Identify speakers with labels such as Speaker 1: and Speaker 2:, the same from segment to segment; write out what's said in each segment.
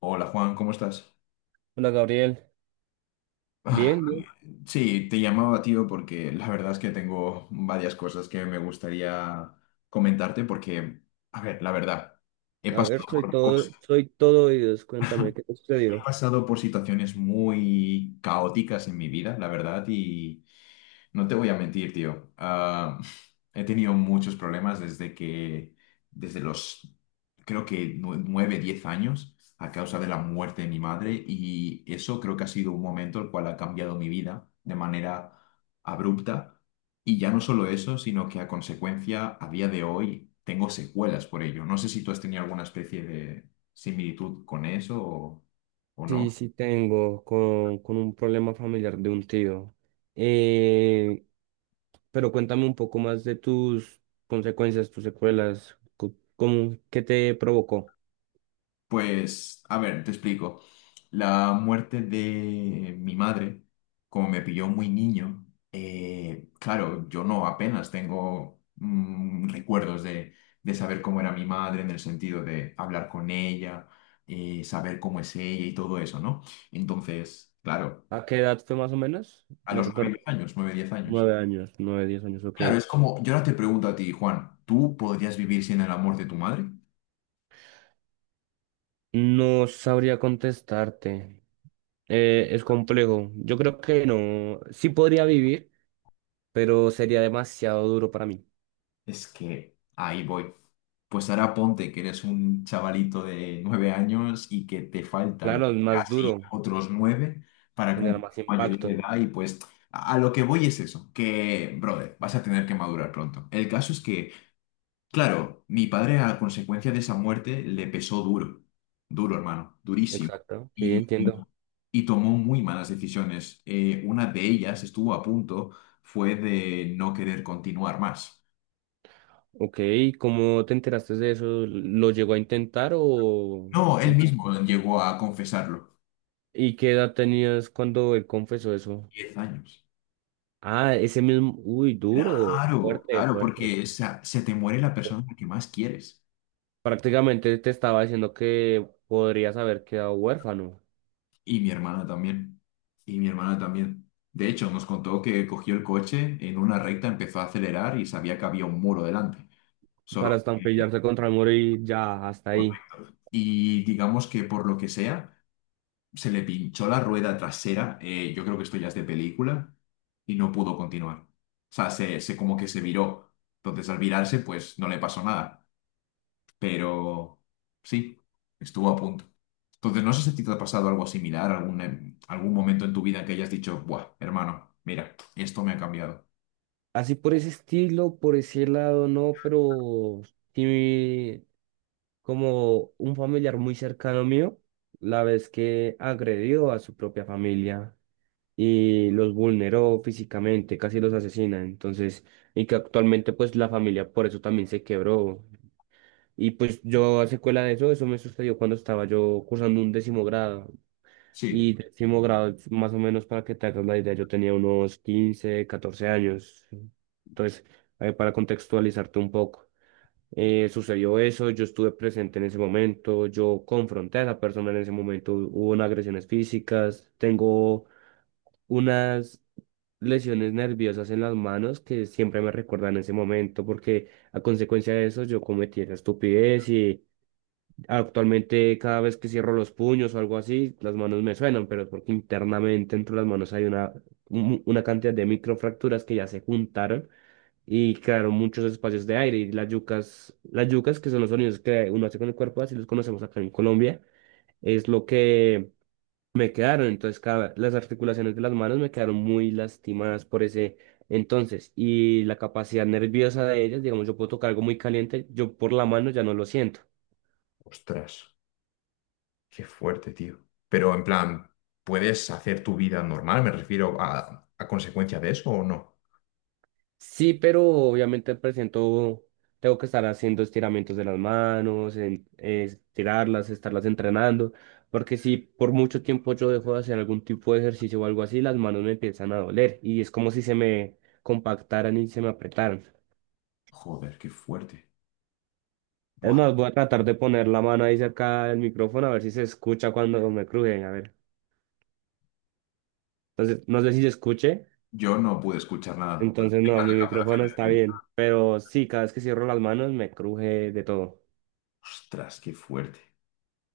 Speaker 1: Hola Juan, ¿cómo estás?
Speaker 2: Hola Gabriel,
Speaker 1: Ah,
Speaker 2: bien, bien.
Speaker 1: sí, te llamaba tío porque la verdad es que tengo varias cosas que me gustaría comentarte porque, a ver, la verdad, he
Speaker 2: A ver,
Speaker 1: pasado
Speaker 2: soy
Speaker 1: por cosas,
Speaker 2: todo, soy todo oídos. Cuéntame, ¿qué te
Speaker 1: he
Speaker 2: sucedió?
Speaker 1: pasado por situaciones muy caóticas en mi vida, la verdad, y no te voy a mentir, tío. Ah, he tenido muchos problemas desde que, desde los, creo que nueve, 10 años, a causa de la muerte de mi madre, y eso creo que ha sido un momento el cual ha cambiado mi vida de manera abrupta. Y ya no solo eso, sino que a consecuencia, a día de hoy, tengo secuelas por ello. No sé si tú has tenido alguna especie de similitud con eso o
Speaker 2: Sí,
Speaker 1: no.
Speaker 2: sí tengo con un problema familiar de un tío. Eh, pero cuéntame un poco más de tus consecuencias, tus secuelas, cómo, qué te provocó.
Speaker 1: Pues, a ver, te explico. La muerte de mi madre, como me pilló muy niño, claro, yo no apenas tengo recuerdos de saber cómo era mi madre en el sentido de hablar con ella, saber cómo es ella y todo eso, ¿no? Entonces, claro,
Speaker 2: ¿A qué edad fue más o menos?
Speaker 1: a
Speaker 2: Me
Speaker 1: los
Speaker 2: recuerdo.
Speaker 1: 9 10 años, 9 10 años.
Speaker 2: 9 años, nueve, 10 años, ok.
Speaker 1: Claro, es como, yo ahora te pregunto a ti, Juan, ¿tú podrías vivir sin el amor de tu madre?
Speaker 2: No sabría contestarte. Es complejo. Yo creo que no. Sí podría vivir, pero sería demasiado duro para mí.
Speaker 1: Es que ahí voy. Pues ahora ponte que eres un chavalito de nueve años y que te faltan
Speaker 2: Claro, es más
Speaker 1: casi
Speaker 2: duro,
Speaker 1: otros nueve para
Speaker 2: genera
Speaker 1: cumplir
Speaker 2: más
Speaker 1: la mayoría de
Speaker 2: impacto.
Speaker 1: edad y pues a lo que voy es eso, que, brother, vas a tener que madurar pronto. El caso es que, claro, mi padre a consecuencia de esa muerte le pesó duro, duro hermano, durísimo.
Speaker 2: Exacto. Sí,
Speaker 1: Y, y-
Speaker 2: entiendo.
Speaker 1: y tomó muy malas decisiones. Una de ellas estuvo a punto, fue de no querer continuar más.
Speaker 2: Ok, ¿cómo te enteraste de eso? ¿Lo llegó a intentar o...?
Speaker 1: No, él mismo llegó a confesarlo.
Speaker 2: ¿Y qué edad tenías cuando él confesó eso?
Speaker 1: 10 años.
Speaker 2: Ah, ese mismo... Uy, duro,
Speaker 1: Claro,
Speaker 2: fuerte,
Speaker 1: claro,
Speaker 2: fuerte.
Speaker 1: porque se te muere la
Speaker 2: Pues,
Speaker 1: persona que más quieres.
Speaker 2: prácticamente te estaba diciendo que podrías haber quedado huérfano
Speaker 1: Y mi hermana también. Y mi hermana también. De hecho, nos contó que cogió el coche, en una recta empezó a acelerar y sabía que había un muro delante.
Speaker 2: para
Speaker 1: Solo que-
Speaker 2: estampillarse contra el muro y ya, hasta ahí.
Speaker 1: Y digamos que por lo que sea, se le pinchó la rueda trasera. Yo creo que esto ya es de película. Y no pudo continuar. O sea, se como que se viró. Entonces, al virarse, pues no le pasó nada, pero sí, estuvo a punto. Entonces, no sé si a ti te ha pasado algo similar, algún momento en tu vida que hayas dicho, buah, hermano, mira, esto me ha cambiado.
Speaker 2: Así por ese estilo, por ese lado, no, pero... Sí, como un familiar muy cercano mío, la vez que agredió a su propia familia y los vulneró físicamente, casi los asesina, entonces, y que actualmente pues la familia por eso también se quebró. Y pues yo a secuela de eso, eso me sucedió cuando estaba yo cursando un décimo grado.
Speaker 1: Sí.
Speaker 2: Y décimo grado, más o menos para que te hagas la idea, yo tenía unos 15 14 años. Entonces, para contextualizarte un poco. Sucedió eso, yo estuve presente en ese momento, yo confronté a esa persona en ese momento, hubo unas agresiones físicas, tengo unas lesiones nerviosas en las manos que siempre me recuerdan ese momento porque a consecuencia de eso yo cometí esa estupidez y actualmente cada vez que cierro los puños o algo así, las manos me suenan, pero es porque internamente entre las manos hay una cantidad de microfracturas que ya se juntaron y crearon muchos espacios de aire. Y las yucas, que son los sonidos que uno hace con el cuerpo, así los conocemos acá en Colombia, es lo que me quedaron. Entonces, las articulaciones de las manos me quedaron muy lastimadas por ese entonces. Y la capacidad nerviosa de ellas, digamos, yo puedo tocar algo muy caliente, yo por la mano ya no lo siento.
Speaker 1: Ostras, qué fuerte, tío. Pero en plan, ¿puedes hacer tu vida normal? Me refiero a consecuencia de eso o no.
Speaker 2: Sí, pero obviamente al presento tengo que estar haciendo estiramientos de las manos, estirarlas, estarlas entrenando, porque si por mucho tiempo yo dejo de hacer algún tipo de ejercicio o algo así, las manos me empiezan a doler y es como si se me compactaran y se me apretaran.
Speaker 1: Joder, qué fuerte.
Speaker 2: Es
Speaker 1: Buah,
Speaker 2: más, voy a tratar de poner la mano ahí cerca del micrófono a ver si se escucha cuando me cruje, a ver. Entonces, no sé si se escuche,
Speaker 1: yo no pude escuchar nada.
Speaker 2: entonces
Speaker 1: Venga,
Speaker 2: no, mi
Speaker 1: la
Speaker 2: micrófono
Speaker 1: cancelación del
Speaker 2: está
Speaker 1: ruido.
Speaker 2: bien, pero sí, cada vez que cierro las manos me cruje de todo.
Speaker 1: Ostras, qué fuerte.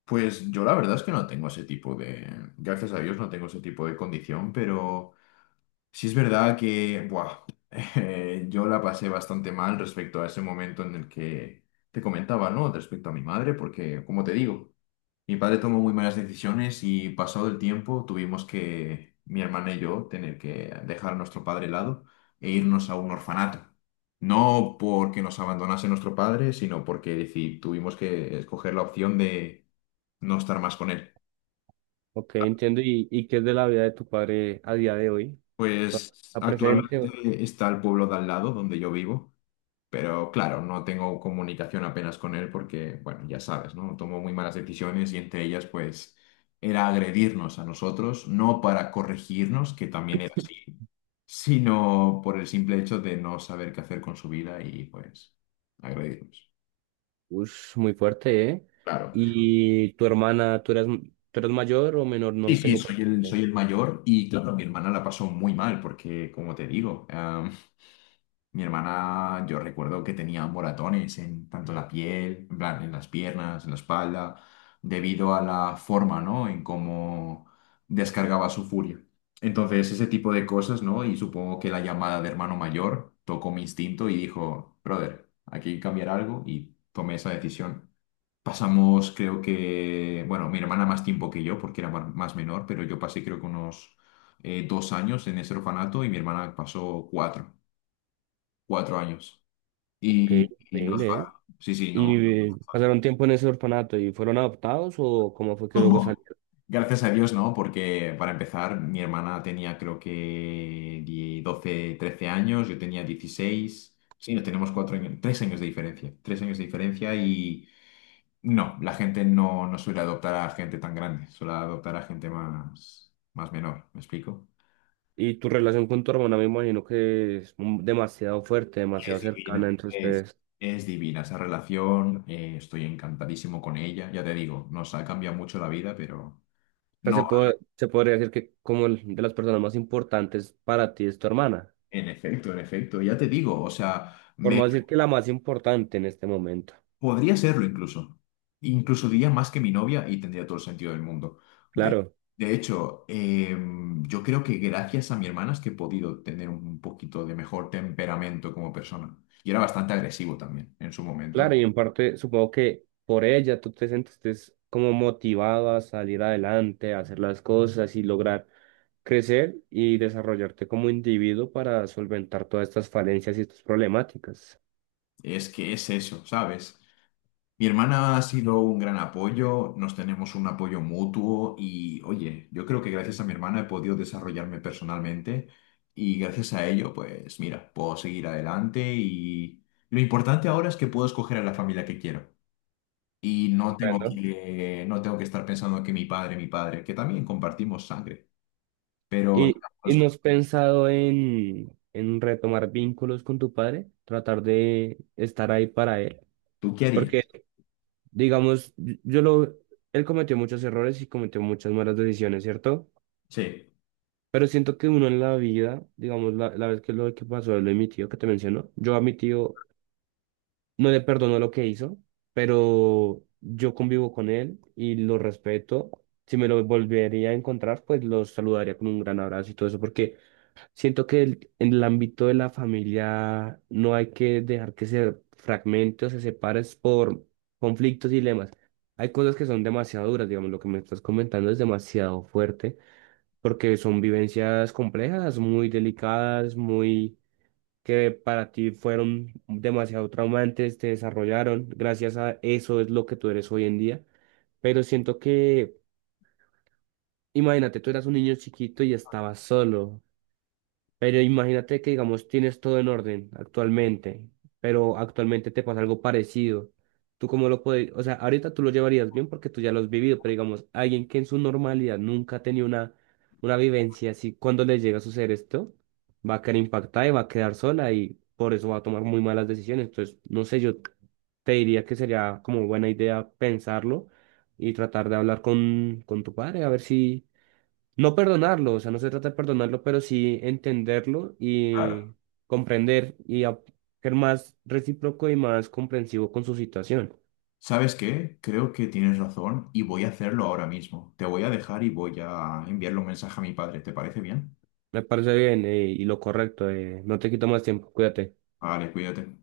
Speaker 1: Pues yo la verdad es que no tengo ese tipo de... Gracias a Dios no tengo ese tipo de condición, pero... Sí es verdad que, buah, yo la pasé bastante mal respecto a ese momento en el que te comentaba, ¿no? Respecto a mi madre, porque, como te digo, mi padre tomó muy malas decisiones y pasado el tiempo tuvimos que, mi hermana y yo, tener que dejar a nuestro padre de lado e irnos a un orfanato. No porque nos abandonase nuestro padre, sino porque tuvimos que escoger la opción de no estar más con él.
Speaker 2: Ok, entiendo. ¿Y qué es de la vida de tu padre a día de hoy? ¿Todavía
Speaker 1: Pues
Speaker 2: está presente?
Speaker 1: actualmente está el pueblo de al lado donde yo vivo. Pero claro, no tengo comunicación apenas con él porque, bueno, ya sabes, ¿no? Tomó muy malas decisiones y entre ellas, pues, era agredirnos a nosotros, no para corregirnos, que también era así, sino por el simple hecho de no saber qué hacer con su vida y, pues, agredirnos.
Speaker 2: Ush, muy fuerte, ¿eh?
Speaker 1: Claro.
Speaker 2: ¿Y tu hermana, tú eras mayor o menor? No
Speaker 1: Sí,
Speaker 2: lo
Speaker 1: sí,
Speaker 2: tengo
Speaker 1: soy el, soy
Speaker 2: presente.
Speaker 1: el mayor y, claro, mi hermana la pasó muy mal porque, como te digo, mi hermana, yo recuerdo que tenía moratones en tanto la piel, en plan, en las piernas, en la espalda, debido a la forma, ¿no? En cómo descargaba su furia. Entonces, ese tipo de cosas, ¿no? Y supongo que la llamada de hermano mayor tocó mi instinto y dijo, brother, aquí hay que cambiar algo y tomé esa decisión. Pasamos, creo que, bueno, mi hermana más tiempo que yo, porque era más menor, pero yo pasé creo que unos dos años en ese orfanato y mi hermana pasó cuatro, cuatro años.
Speaker 2: Qué
Speaker 1: Y no es
Speaker 2: increíble, ¿eh?
Speaker 1: fácil. Sí, sí,
Speaker 2: ¿Y
Speaker 1: no.
Speaker 2: pasaron tiempo en ese orfanato y fueron adoptados o cómo fue que luego salieron?
Speaker 1: Gracias a Dios, ¿no? Porque para empezar, mi hermana tenía creo que 12, 13 años, yo tenía 16. Sí, nos tenemos cuatro años, tres años de diferencia. Tres años de diferencia y no, la gente no suele adoptar a gente tan grande, suele adoptar a gente más menor, ¿me explico?
Speaker 2: Y tu relación con tu hermana me imagino que es demasiado fuerte, demasiado
Speaker 1: Es
Speaker 2: cercana
Speaker 1: divina,
Speaker 2: entre
Speaker 1: es,
Speaker 2: ustedes.
Speaker 1: es divina esa relación, estoy encantadísimo con ella, ya te digo, nos ha cambiado mucho la vida, pero...
Speaker 2: O sea,
Speaker 1: No.
Speaker 2: se podría decir que como de las personas más importantes para ti es tu hermana.
Speaker 1: En efecto, ya te digo, o sea,
Speaker 2: Por
Speaker 1: me
Speaker 2: no decir que la más importante en este momento.
Speaker 1: podría serlo incluso. Incluso diría más que mi novia y tendría todo el sentido del mundo. De,
Speaker 2: Claro,
Speaker 1: de hecho, yo creo que gracias a mi hermana es que he podido tener un poquito de mejor temperamento como persona. Y era bastante agresivo también en su momento.
Speaker 2: claro, y en parte supongo que por ella tú te sentiste como motivado a salir adelante, a hacer las cosas y lograr crecer y desarrollarte como individuo para solventar todas estas falencias y estas problemáticas.
Speaker 1: Es que es eso, ¿sabes? Mi hermana ha sido un gran apoyo, nos tenemos un apoyo mutuo y, oye, yo creo que gracias a mi hermana he podido desarrollarme personalmente y gracias a ello, pues mira, puedo seguir adelante y lo importante ahora es que puedo escoger a la familia que quiero y no tengo
Speaker 2: Comprendo.
Speaker 1: que, no tengo que estar pensando que mi padre, que también compartimos sangre, pero
Speaker 2: ¿Y,
Speaker 1: ya,
Speaker 2: y
Speaker 1: pues,
Speaker 2: no has pensado en, retomar vínculos con tu padre? Tratar de estar ahí para él.
Speaker 1: ¿tú qué
Speaker 2: Porque
Speaker 1: harías?
Speaker 2: Digamos, él cometió muchos errores y cometió muchas malas decisiones, ¿cierto?
Speaker 1: Sí,
Speaker 2: Pero siento que uno en la vida, digamos, la vez que lo que pasó, lo de mi tío que te mencionó, yo a mi tío no le perdono lo que hizo, pero yo convivo con él y lo respeto. Si me lo volvería a encontrar, pues lo saludaría con un gran abrazo y todo eso, porque siento que en el ámbito de la familia no hay que dejar que se fragmente o se separe por conflictos y dilemas. Hay cosas que son demasiado duras, digamos, lo que me estás comentando es demasiado fuerte, porque son vivencias complejas, muy delicadas, muy que para ti fueron demasiado traumantes, te desarrollaron. Gracias a eso es lo que tú eres hoy en día. Pero siento que, imagínate, tú eras un niño chiquito y estabas solo. Pero imagínate que, digamos, tienes todo en orden actualmente, pero actualmente te pasa algo parecido. ¿Tú cómo lo puedes? O sea, ahorita tú lo llevarías bien porque tú ya lo has vivido, pero digamos, alguien que en su normalidad nunca ha tenido una vivencia así, cuando le llega a suceder esto, va a quedar impactada y va a quedar sola y por eso va a tomar muy malas decisiones. Entonces, no sé, yo te diría que sería como buena idea pensarlo y tratar de hablar con tu padre, a ver si no perdonarlo, o sea, no se trata de perdonarlo, pero sí entenderlo
Speaker 1: claro.
Speaker 2: y comprender y ser más recíproco y más comprensivo con su situación.
Speaker 1: ¿Sabes qué? Creo que tienes razón y voy a hacerlo ahora mismo. Te voy a dejar y voy a enviarle un mensaje a mi padre. ¿Te parece bien?
Speaker 2: Me parece bien, y lo correcto. No te quito más tiempo, cuídate.
Speaker 1: Vale, cuídate.